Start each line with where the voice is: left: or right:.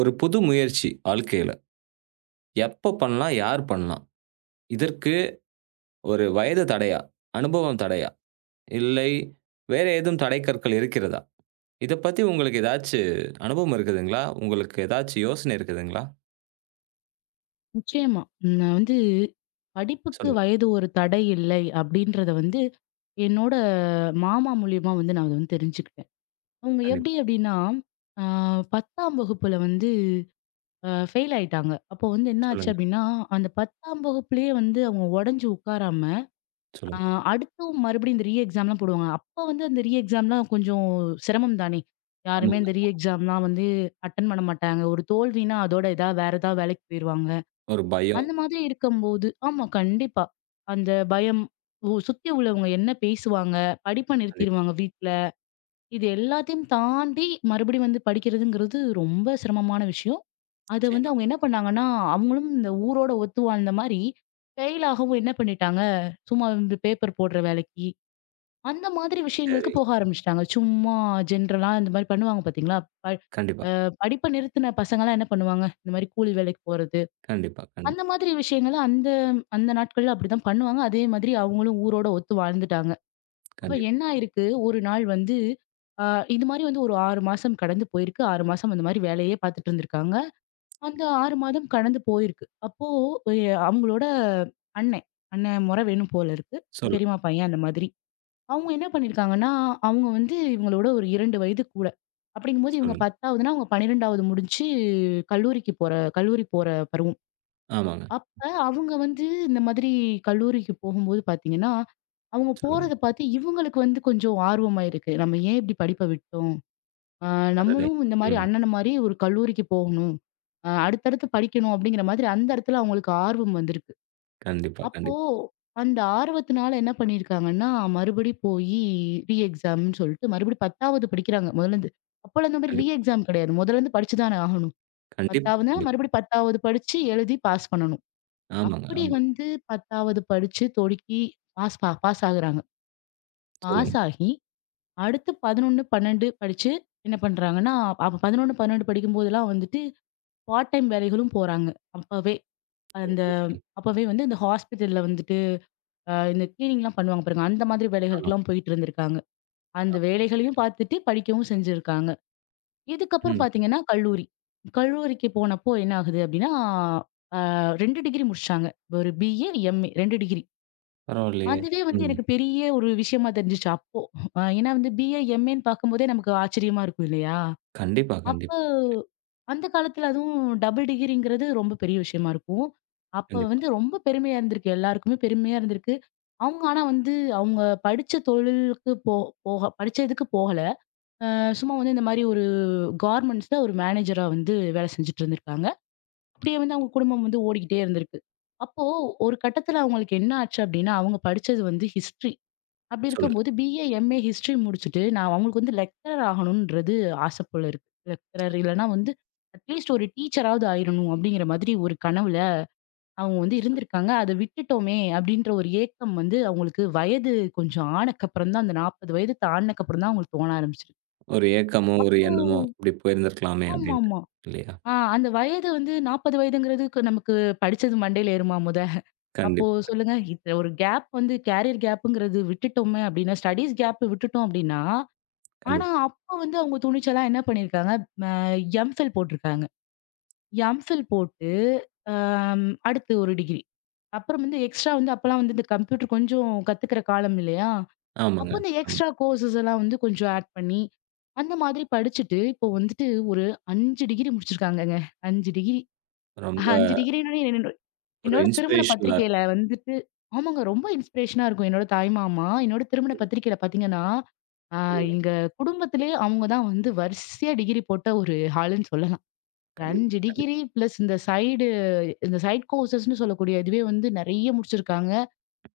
right: ஒரு புது முயற்சி வாழ்க்கையில. எப்ப பண்ணலாம்? யார் பண்ணலாம்? இதற்கு ஒரு வயது தடையா? அனுபவம் தடையா? இல்லை வேற ஏதும் தடைக்கற்கள் இருக்கிறதா? இத பத்தி உங்களுக்கு ஏதாச்சு அனுபவம் இருக்குதுங்களா? உங்களுக்கு ஏதாச்சு யோசனை இருக்குதுங்களா?
left: நிச்சயமா. நான் வந்து படிப்புக்கு
right: சொல்லுங்க.
left: வயது ஒரு தடை இல்லை அப்படின்றத வந்து என்னோட மாமா மூலியமா வந்து நான் அத வந்து தெரிஞ்சுக்கிட்டேன். அவங்க எப்படி
right: கண்டிப்பா.
left: அப்படின்னா, ஆ 10ஆம் வகுப்புல வந்து ஃபெயில் ஆயிட்டாங்க. அப்போ வந்து என்ன ஆச்சு
right: சொல்லுங்க,
left: அப்படின்னா, அந்த 10ஆம் வகுப்புலயே வந்து அவங்க உடைஞ்சு உட்காராம, அ
right: சொல்லுங்க.
left: அடுத்தும் மறுபடியும் இந்த ரீ எக்ஸாம்லாம் போடுவாங்க. அப்ப வந்து அந்த ரீ எக்ஸாம்லாம் கொஞ்சம் சிரமம் தானே! யாருமே
right: ஆமாங்க.
left: இந்த ரீ எக்ஸாம்லாம் வந்து அட்டெண்ட் பண்ண மாட்டாங்க. ஒரு தோல்வினா அதோட ஏதாவது வேற ஏதாவது வேலைக்கு போயிருவாங்க.
right: ஒரு பயம்.
left: அந்த மாதிரி இருக்கும்போது ஆமா கண்டிப்பா. அந்த பயம், ஓ சுத்தி உள்ளவங்க என்ன பேசுவாங்க? படிப்ப
right: கண்டிப்பா.
left: நிறுத்திருவாங்க வீட்ல. இது எல்லாத்தையும் தாண்டி மறுபடியும் வந்து படிக்கிறதுங்கிறது ரொம்ப சிரமமான விஷயம். அத வந்து
right: நிச்சயமா.
left: அவங்க என்ன பண்ணாங்கன்னா, அவங்களும் இந்த ஊரோட ஒத்து வாழ்ந்த மாரி, ஃபெயில் ஆகவும் என்ன பண்ணிட்டாங்க, சும்மா இந்த பேப்பர் போடுற வேலைக்கு, அந்த மாதிரி விஷயங்களுக்கு
right: சரி.
left: போக ஆரம்பிச்சுட்டாங்க. சும்மா ஜென்ரலா இந்த மாரி பண்ணுவாங்க பார்த்தீங்களா? ப
right: கண்டிப்பா,
left: படிப்ப நிறுத்தின பசங்கலாம் என்ன பண்ணுவாங்க? இந்த மாரி கூலி வேலைக்கு போறது.
right: கண்டிப்பா,
left: அந்த
right: கண்டிப்பா,
left: மாதிரி விஷயங்கள அந்த அந்த நாட்கள்ல அப்படிதான் பண்ணுவாங்க. அதே மாதிரி அவங்களும் ஊரோட ஒத்து வாழ்ந்துட்டாங்க. அப்ப
right: கண்டிப்பா.
left: என்ன ஆயிருக்கு, ஒரு நாள் வந்து அ இது மாரி வந்து ஒரு 6 மாசம் கடந்து போயிருக்கு. 6 மாசம் அந்த மாரி வேலையே பார்த்துட்டு இருந்திருக்காங்க. அந்த 6 மாதம் கடந்து போயிருக்கு. அப்போ எ அவங்களோட அண்ணன், அண்ணன் மொற வேணும் போல இருக்கு.
right: சொல்லுங்க,
left: பெரியம்மா பையன் அந்த மாதிரி. அவங்க என்ன பண்ணியிருக்காங்கன்னா, அவங்க வந்து இவங்களோட ஒரு 2 வயது கூட. அப்படிங்கும்போது இவங்க
right: சொல்லுங்க.
left: 10வதுன்னா அவங்க 12வது முடிச்சு கல்லூரிக்கு போற கல்லூரி போற பருவம்.
right: ஆமாங்க.
left: அப்ப அவங்க வந்து இந்த மாதிரி கல்லூரிக்கு போகும்போது பாத்தீங்கன்னா, அவங்க
right: சொல்லுங்க.
left: போறத பாத்து இவங்களுக்கு வந்து கொஞ்சம் ஆர்வமாயிருக்கு. நம்ம ஏன் இப்படி படிப்ப விட்டோம்? அ
right: அடடே!
left: நம்மளும் இந்த மாரி
right: ம்.
left: அண்ணன மாரி ஒரு கல்லூரிக்கு போகணும். அடுத்தடுத்து படிக்கணும் அப்படிங்கிற மாதிரி அந்த இடத்துல அவங்களுக்கு ஆர்வம் வந்திருக்கு.
right: கண்டிப்பா,
left: அப்போ
right: கண்டிப்பா,
left: அந்த ஆர்வத்தினால என்ன பண்ணியிருக்காங்கன்னா, மறுபடி போயி ரீ எக்ஸாம்ன்னு சொல்லிட்டு மறுபடியும் 10வது படிக்கிறாங்க முதலேருந்து. அப்போலாம் இந்த மாரி ரீ
right: கண்டிப்பா,
left: எக்ஸாம் கிடையாது. முதலேருந்து படிச்சு தானே ஆகணும்.
right: கண்டிப்பா,
left: 10வதுனா
right: கண்டிப்பா.
left: மறுபடியும் 10வது படிச்சு எழுதி பாஸ் பண்ணணும்.
right: ஆமாங்க,
left: அப்படி
right: ஆமாங்க.
left: வந்து 10வது படிச்சு தொடுக்கி பாஸ் ஆகுறாங்க.
right: சொல்லுங்க.
left: பாஸ் ஆகி அடுத்து 11, 12 படிச்சு என்ன பண்றாங்கன்னா, அப்ப 11, 12 படிக்கும்போதெல்லாம் வந்துட்டு பார்ட் டைம் வேலைகளும் போறாங்க. அப்பவே அந்த
right: இன்ட்ரஸ்டிங்.
left: அப்பவே வந்து இந்த ஹாஸ்பிட்டல்ல வந்துட்டு இந்த கிளீனிங்லாம் பண்ணுவாங்க பாருங்க. அந்த மாதிரி
right: ஆமாங்க.
left: வேலைகளுக்கெல்லாம் போயிட்டு இருந்திருக்காங்க. அந்த வேலைகளையும் பார்த்துட்டு படிக்கவும் செஞ்சிருக்காங்க. இதுக்கப்புறம்
right: ம்.
left: பார்த்தீங்கன்னா கல்லூரி. கல்லூரிக்கு போனப்போ என்ன ஆகுது அப்படின்னா, 2 டிகிரி முடிச்சாங்க. ஒரு பிஏ, எம்ஏ 2 டிகிரி.
right: பரவாயில்லையே!
left: அதுவே வந்து
right: ம்.
left: எனக்கு பெரிய ஒரு விஷயமா தெரிஞ்சுச்சு அப்போ. ஏன்னா வந்து பிஏ, எம்ஏன்னு பார்க்கும்போதே நமக்கு ஆச்சரியமா இருக்கும் இல்லையா?
right: கண்டிப்பா,
left: அப்ப
right: கண்டிப்பா,
left: அந்த காலத்துல அதுவும் டபுள் டிகிரிங்கிறது ரொம்ப பெரிய விஷயமா இருக்கும். அப்ப
right: கண்டிப்பா.
left: வந்து ரொம்ப பெருமையா இருந்திருக்கு. எல்லாருக்குமே பெருமையா இருந்திருக்கு. அவங்க ஆனா வந்து அவங்க படிச்ச தொழிலுக்கு போக படிச்ச இதுக்கு போகல. சும்மா வந்து இந்த மாரி ஒரு கார்மெண்ட்ஸ்ல ஒரு மேனேஜரா வந்து வேலை செஞ்சுட்டு இருந்திருக்காங்க. அப்படியே வந்து அவங்க குடும்பம் வந்து ஓடிக்கிட்டே இருந்திருக்கு. அப்போ ஒரு கட்டத்துல அவங்களுக்கு என்ன ஆச்சு அப்படின்னா, அவங்க படிச்சது வந்து ஹிஸ்ட்ரி. அப்படி
right: சொல்லுங்க.
left: இருக்கும்போது பிஏ, எம்ஏ ஹிஸ்ட்ரி முடிச்சுட்டு, நான் அவங்களுக்கு வந்து லெக்சரர் ஆகணுன்றது ஆசை போல இருக்கு. லெக்சரர் இல்லன்னா வந்து அட்லீஸ்ட் ஒரு டீச்சராவது ஆயிரணும் அப்படிங்கிற மாதிரி ஒரு கனவுல அவங்க வந்து இருந்திருக்காங்க. அத விட்டுட்டோமே அப்படின்ற ஒரு ஏக்கம் வந்து அவங்களுக்கு வயது கொஞ்சம் ஆனக்கப்புறம் தான், அந்த 40 வயது தாண்டுனக்கப்புறம் தான் அவங்களுக்கு தோண ஆரம்பிச்சிருக்கு.
right: ஒரு ஏக்கமோ, ஒரு
left: அப்போ
right: எண்ணமோ இப்படி போயிருந்திருக்கலாமே அப்படின்ட்டு.
left: ஆமாமா.
right: இல்லையா?
left: அந்த வயது வந்து 40 வயதுங்கிறதுக்கு நமக்கு படிச்சது மண்டையில ஏறுமா முத? அப்போ
right: கண்டிப்பா,
left: சொல்லுங்க. இந்த ஒரு கேப் வந்து கேரியர் கேப்புங்கிறது விட்டுட்டோமே அப்படின்னா, ஸ்டடீஸ் கேப் விட்டுட்டோம் அப்படின்னா ஆனா,
right: கண்டிப்பா.
left: அப்ப வந்து அவங்க துணிச்சலா என்ன பண்ணியிருக்காங்க, அ எம்ஃபில் போட்டிருக்காங்க. எம்ஃபில் போட்டு, அடுத்து ஒரு டிகிரி. அப்புறம் வந்து எக்ஸ்ட்ரா வந்து அப்பலாம் வந்து இந்த கம்ப்யூட்டர் கொஞ்சம் கத்துக்கிற காலம் இல்லையா?
right: ஆமாங்க.
left: அப்போ இந்த
right: ஆமா.
left: எக்ஸ்ட்ரா கோர்ஸஸ் எல்லாம் வந்து கொஞ்சம் ஆட் பண்ணி, அந்த மாதிரி படிச்சுட்டு, இப்போ வந்துட்டு ஒரு 5 டிகிரி முடிச்சிருக்காங்கங்க. 5 டிகிரி
right: ரொம்ப
left: 5 டிகிரின்னு
right: ஒரு
left: என்னோட திருமண
right: இன்ஸ்பிரேஷனலா
left: பத்திரிக்கையில
right: இருக்கு.
left: வந்துட்டு ஆமாங்க ரொம்ப இன்ஸ்பிரேஷனா இருக்கும். என்னோட தாய்மாமா, என்னோட திருமண பத்திரிக்கையில பார்த்தீங்கன்னா, ஆ
right: சொல்லுங்க.
left: எங்க குடும்பத்திலேயே அவங்க தான் வந்து வரிசையா டிகிரி போட்ட ஒரு ஆளுன்னு சொல்லலாம். ஒரு
right: கண்டிப்பா,
left: 5
right: கண்டிப்பா,
left: டிகிரி பிளஸ் இந்த சைட் கோர்சஸ்ன்னு சொல்லக்கூடிய இதுவே வந்து நெறைய முடிச்சிருக்காங்க.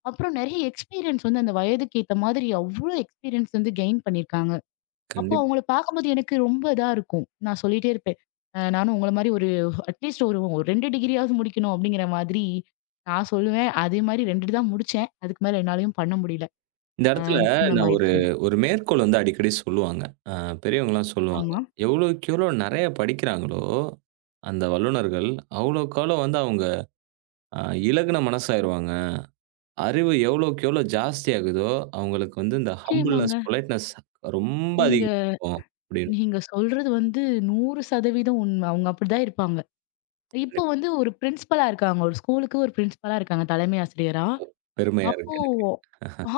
left: அப்புறம் நெறைய எக்ஸ்பீரியன்ஸ் வந்து அந்த வயதுக்கு ஏத்த மாதிரி அவ்ளோ எக்ஸ்பீரியன்ஸ் வந்து கெயின் பண்ணியிருக்காங்க. அப்போ
right: கண்டிப்பா.
left: அவங்கள பார்க்கும்போது எனக்கு ரொம்ப இதா இருக்கும். நான் சொல்லிட்டே இருப்பேன். நானும் உங்கள மாரி ஒரு அட்லீஸ்ட் ஒரு ஒரு 2 டிகிரியாவது முடிக்கணும் அப்படிங்கிற மாதிரி நான் சொல்லுவேன். அதே மாரி 2 தான் முடிச்சேன். அதுக்கு மேல என்னாலயும் பண்ண முடியல.
right: இந்த
left: அ
right: இடத்துல
left: திருமணம்
right: நான் ஒரு
left: ஆயிருச்சு.
right: ஒரு மேற்கோள் வந்து அடிக்கடி சொல்லுவாங்க. அ பெரியவங்கலாம் சொல்லுவாங்க.
left: ஆமா.
right: எவ்வளோக்கு எவ்வளோ நெறைய படிக்கிறாங்களோ, அந்த வல்லுனர்கள் அவ்வளோக்கு அவ்வளோ வந்து அவங்க அ இலகுன மனசாயிருவாங்க. அறிவு எவ்வளோக்கு எவ்வளோ ஜாஸ்தியாகுதோ, அவங்களுக்கு வந்து இந்த ஹம்பிள்னஸ்,
left: நிச்சயமாங்க.
right: பொலைட்னஸ் ரொம்ப
left: நீங்க
right: அதிகமாகும் அப்படின்னு
left: நீங்க சொல்றது வந்து 100% உண்ம. அவங்க அப்படிதான் இருப்பாங்க. இப்போ வந்து ஒரு பிரின்சிபலா இருக்காங்க. ஒரு ஸ்கூலுக்கு ஒரு பிரின்சிபலா இருக்காங்க தலைமை ஆசிரியரா.
right: பெருமையா
left: அப்போ
right: இருக்கு எனக்கு.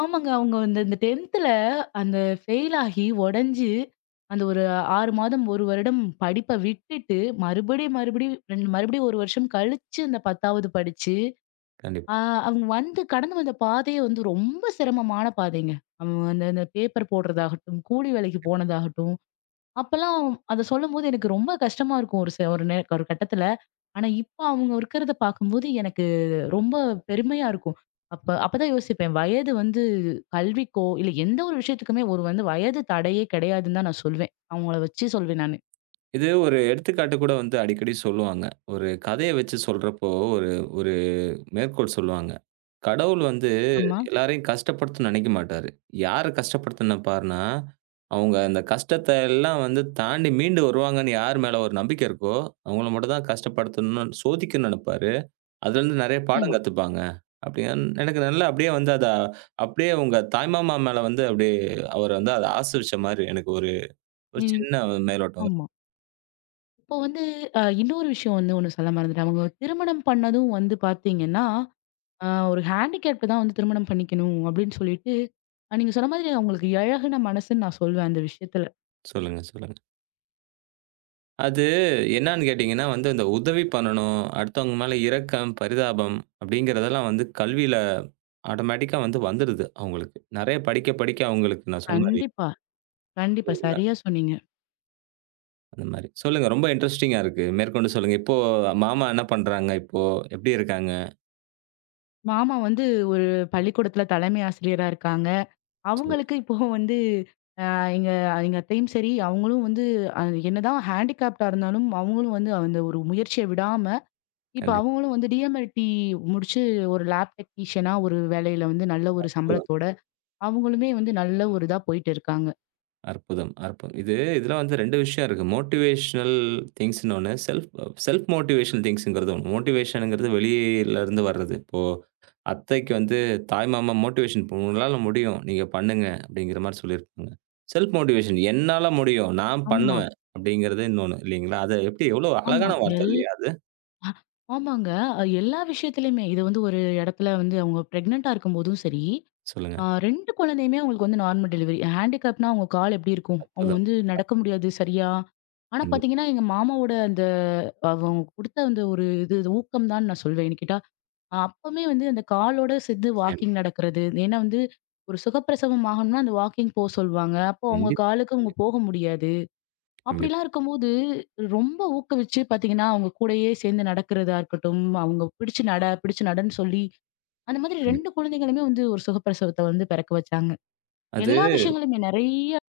left: ஆமாங்க. அவங்க வந்து இந்த 10த்ல அந்த ஃபெயில் ஆகி உடைஞ்சு, அந்த ஒரு 6 மாதம், 1 வருடம் படிப்ப விட்டுட்டு, மறுபடியும் மறுபடியும் 2 மறுபடியும் 1 வருஷம் கழிச்சு இந்த 10வது படிச்சு,
right: கண்டிப்பா.
left: ஆ அவங்க வந்து கடந்து வந்த பாதையே வந்து ரொம்ப சிரமமான பாதைங்க. அவங்க அந்த அந்த பேப்பர் போடுறதாகட்டும், கூலி வேலைக்கு போனதாகட்டும், அப்பல்லாம் அத சொல்லும்போது எனக்கு ரொம்ப கஷ்டமா இருக்கும் ஒரு ச ஒரு நே ஒரு கட்டத்துல. ஆனா, இப்ப அவங்க இருக்கிறத பார்க்கும்போது எனக்கு ரொம்ப பெருமையா இருக்கும். அப்ப அப்பதான் யோசிப்பேன். வயது வந்து கல்விக்கோ, இல்ல எந்த ஒரு விஷயத்துக்குமே ஒரு வந்து வயது தடையே கிடையாதுன்னு தான் நான் சொல்வேன். அவங்கள வச்சு சொல்வேன் நானு.
right: இது ஒரு எடுத்துக்காட்டு கூட வந்து அடிக்கடி சொல்லுவாங்க. ஒரு கதைய வச்சு சொல்றப்போ ஒரு ஒரு மேற்கோள் சொல்லுவாங்க. கடவுள் வந்து
left: ஆமா.
right: எல்லாரையும் கஷ்டப்படுத்தணும்னு நெனைக்க மாட்டாரு. யார கஷ்டப்படுத்த நினைப்பாருன்னா, அவங்க அந்த கஷ்டத்த எல்லாம் வந்து தாண்டி மீண்டு வருவாங்கன்னு யார் மேல ஒரு நம்பிக்கை இருக்கோ, அவங்கள மட்டும் தான் கஷ்டப்படுத்தணும்னு சோதிக்கணும்னு நெனைப்பாரு. அதுலருந்து நெறைய பாடம்
left: நிச்சயமா.
right: கத்துப்பாங்க. அப்படியா எனக்கு நல்லா அப்படியே வந்து அத அப்படியே உங்க தாய்மாமா மேல வந்து அப்படியே அவர வந்து அத ஆசிர்வச்ச மாரி எனக்கு ஒரு ஒரு
left: ம்.
right: சின்ன மேலோட்டம்.
left: ஆமா. இப்போ வந்து இன்னொரு விஷயம் வந்து ஒண்ணு சொல்ல மறந்துட்டேன். அவங்க திருமணம் பண்ணதும் வந்து பார்த்தீங்கன்னா, ஒரு ஹேண்டிகேப்ட்ட தான் வந்து திருமணம் பண்ணிக்கணும் அப்படின்னு சொல்லிட்டு, நீங்க சொன்ன மாதிரி அவங்களுக்கு இழகுன மனசுன்னு நான் சொல்வேன் அந்த விஷயத்துல.
right: சொல்லுங்க, சொல்லுங்க. அது என்னான்னு கேட்டீங்கன்னா வந்து இந்த உதவி பண்ணணும், அடுத்தவங்க மேல இரக்கம், பரிதாபம் அப்படிங்கிறதெல்லாம் வந்து கல்வியில ஆட்டோமேட்டிக்கா வந்து வந்துருது அவங்களுக்கு. நெறைய படிக்க படிக்க அவங்களுக்கு நான் சொன்ன மாரி
left: கண்டிப்பா, கண்டிப்பா.
right: இல்லைங்களா?
left: சரியா சொன்னீங்க.
right: அந்த மாரி. சொல்லுங்க ரொம்ப இன்ட்ரஸ்டிங்கா இருக்கு. மேற்கொண்டு சொல்லுங்க. இப்போ மாமா என்ன பண்றாங்க இப்போ? எப்படி இருக்காங்க?
left: மாமா வந்து ஒரு பள்ளிக்கூடத்துல தலைமை ஆசிரியரா இருக்காங்க.
right: சொல்லுங்க.
left: அவங்களுக்கு இப்போ வந்து அ எங்க எங்க அத்தையும் சரி, அவங்களும் வந்து அ என்னதான் ஹேண்டிகேப்ட்டா இருந்தாலும், அவங்களும் வந்து அந்த ஒரு முயற்சிய விடாம, இப்ப
right: கண்டிப்பா.
left: அவங்களும் வந்து டிஎம்எல்டி முடிச்சு ஒரு லேப் டெக்னீஷியனா ஒரு வேலையில வந்து நல்ல ஒரு சம்பளத்தோட, அவங்களுமே வந்து நல்ல ஒரு இதா போயிட்டு இருக்காங்க.
right: அற்புதம், அற்புதம். இதுல வந்து 2 விஷயம் இருக்கு. மோட்டிவேஷனல் திங்க்ஸ்ன்னு ஒண்ணு. செல்ஃப் செல்ஃப் மோட்டிவேஷனல் திங்க்ஸ்ங்கிறது ஒண்ணு. மோட்டிவேஷன்ங்கிறது வெளியிலருந்து வர்றது. இப்போ அத்தைக்கு வந்து தாய்மாமா மோட்டிவேஷன் "உங்களால முடியும். நீங்க பண்ணுங்க" அப்படிங்கிற மாரி சொல்லியிருப்பாங்க. செல்ஃப் மோட்டிவேஷன் "என்னால முடியும். நான்
left: ஆமா,
right: பண்ணுவேன்" அப்படிங்கிறது இன்னொன்னு இல்லைங்களா? அது எப்படி எவ்வளோ
left: ஆமா.
right: அழகான வார்த்தை
left: எல்
right: இல்லையா அது?
left: ஆமாங்க. எல்லா விஷயத்துலயுமே இது வந்து ஒரு இடத்துல வந்து அவங்க பிரெக்னன்ட்டா இருக்கும்போதும் சரி
right: சொல்லுங்க.
left: 2 குழந்தையுமே அவங்களுக்கு வந்து நார்மல் டெலிவரி. ஹேண்டிகேப்னா அவங்க கால் எப்படி இருக்கும்? அவங்க
right: அற்புதம்.
left: வந்து நடக்க முடியாது சரியா. ஆனா
right: கண்டிப்பா.
left: பார்த்தீங்கன்னா, எங்க மாமாவோட அந்த அவங்க குடுத்த அந்த ஒரு இது ஊக்கம் தான் நான் சொல்வேன். ஏன்னு கேட்டா, அப்பமே வந்து அந்த காலோட சேர்ந்து
right: நிச்சயமா.
left: வாக்கிங் நடக்கிறது. ஏன்னா வந்து ஒரு சுகப்பிரசவம் ஆகணும்னா அந்த வாக்கிங் போ சொல்வாங்க. அப்போ அவங்க
right: கண்டிப்பா,
left: காலுக்கு அவங்க
right: கண்டிப்பா,
left: போக முடியாது.
right: கண்டிப்பா,
left: அப்படிலாம் இருக்கும்போது ரொம்ப ஊக்குவிச்சு பார்த்தீங்கன்னா, அவங்க கூடயே சேர்ந்து நடக்கிறதா இருக்கட்டும், அவங்க பிடிச்சு நட, பிடிச்சு நடன்னு சொல்லி அந்த மாதிரி 2
right: கண்டிப்பா.
left: குழந்தைகளுமே வந்து ஒரு சுகப்பிரசவத்த வந்து பிறக்க வச்சாங்க.
right: அது
left: எல்லா விஷயங்களுமே நெறைய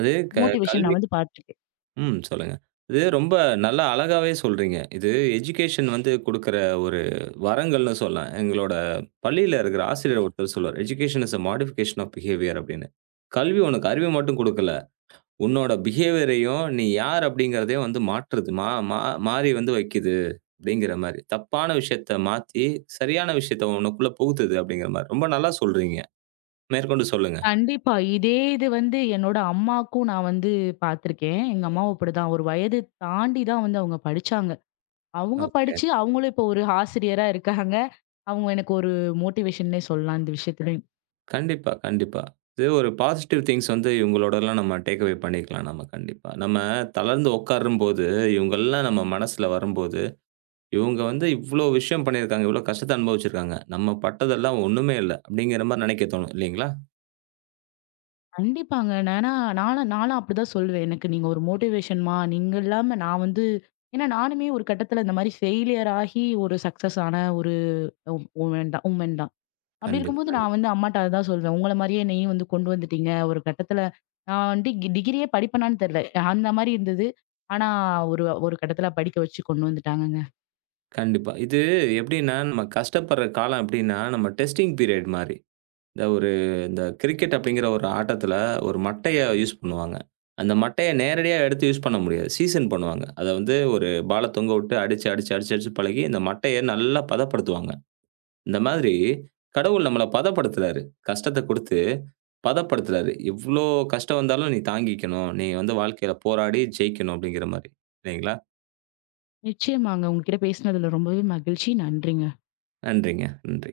right: அது
left: மோட்டிவேஷன்
right: கல்வி
left: நான் வந்து பார்த்துருக்கேன்.
right: சொல்லுங்க. இது ரொம்ப நல்லா அழகாவே சொல்றீங்க. இது எஜுகேஷன் வந்து குடுக்குற ஒரு வரங்கள்னு சொல்லலாம். எங்களோட பள்ளியில இருக்கிற ஆசிரியர் ஒருத்தர் சொல்லுவாரு. "Education is a modification of behaviour" அப்படின்னு. கல்வி உனக்கு அறிவ மட்டும் குடுக்கல. உன்னோட பிஹேவியரையும், நீ யார் அப்படிங்கிறதையும் வந்து மாற்றுது. மா மா மாறி வந்து வைக்குது அப்படிங்கிற மாரி. தப்பான விஷயத்த மாத்தி, சரியான விஷயத்த உனக்குள்ள புகுத்துது அப்படிங்கிற மாரி. ரொம்ப நல்லா சொல்றீங்க. மேற்கொண்டு சொல்லுங்க.
left: கண்டிப்பா. இதே இது வந்து என்னோட அம்மாக்கும் நான் வந்து பார்த்துருக்கேன். எங்க அம்மாவும் அப்படிதான். ஒரு வயது தாண்டி தான் வந்து அவங்க படிச்சாங்க. அவங்க
right: ஓகே.
left: படிச்சு அவங்களும் இப்போ ஒரு ஆசிரியரா இருக்காங்க. அவங்க எனக்கு ஒரு மோட்டிவேஷன்னே சொல்லலாம் இந்த விஷயத்துலயும்.
right: கண்டிப்பா, கண்டிப்பா. இது ஒரு பாசிட்டிவ் திங்க்ஸ் வந்து இவங்களோடலாம் நம்ம டேக் அவே பண்ணிக்கலாம் நம்ம கண்டிப்பா. நம்ம தளர்ந்து உட்காரும்போது, இவங்கலாம் நம்ம மனசுல வரும்போது, இவங்க வந்து இவ்ளோ விஷயம் பண்ணியிருக்காங்க, இவ்ளோ கஷ்டத்த அனுபவிச்சிருக்காங்க. நம்ம பட்டதெல்லாம் ஒண்ணுமே இல்ல. அப்படிங்கிற மாரி நெனைக்க தோணும் இல்லைங்களா?
left: கண்டிப்பாங்க. ஏன்னா நானும் நானும் அப்படிதான் சொல்லுவேன். எனக்கு நீங்க ஒரு மோட்டிவேஷன்ம்மா. நீங்க இல்லாம நான் வந்து ஏன்னா நானுமே ஒரு கட்டத்துல இந்த மாரி ஃபெயிலியர் ஆகி ஒரு சக்சஸ் ஆன ஒரு உமன் தான். அப்படி
right: கண்டிப்பா,
left: இருக்கும்போது நான்
right: கண்டிப்பா.
left: வந்து அம்மாட்ட அதுதான் சொல்வேன். உங்கள மாரியே என்னையும் வந்து கொண்டு வந்துட்டீங்க. ஒரு கட்டத்துல நான் வந்து டிகிரியே படிப்பேனான்னு தெரியல. அந்த மாரி இருந்தது. ஆனா ஒரு ஒரு கட்டத்துல படிக்க வச்சு கொண்டு வந்துட்டாங்கங்க.
right: கண்டிப்பா. இது எப்படின்னா, நம்ம கஷ்டப்படுற காலம் எப்படின்னா, நம்ம டெஸ்டிங் பீரியட் மாரி. இந்த ஒரு இந்த கிரிக்கெட் அப்படிங்கிற ஒரு ஆட்டத்தில ஒரு மட்டைய யூஸ் பண்ணுவாங்க. அந்த மட்டைய நேரடியா எடுத்து யூஸ் பண்ண முடியாது. சீசன் பண்ணுவாங்க. அத வந்து ஒரு பால தொங்க விட்டு அடிச்சு, அடிச்சு, அடிச்சு, அடிச்சு பழகி இந்த மட்டைய நல்லா பதப்படுத்துவாங்க. இந்த மாதிரி கடவுள் நம்மள பதப்படுத்துறாரு. கஷ்டத்த குடுத்து பதப்படுத்துறாரு. "இவ்ளோ கஷ்டம் வந்தாலும் நீ தாங்கிக்கணும். நீ வந்து வாழ்க்கையில போராடி ஜெயிக்கணும்." அப்படிங்கிற மாரி. இல்லைங்களா?
left: நிச்சயமாங்க. உங்ககிட்ட பேசினதுல ரொம்பவே மகிழ்ச்சி. நன்றிங்க.
right: நன்றிங்க. நன்றி.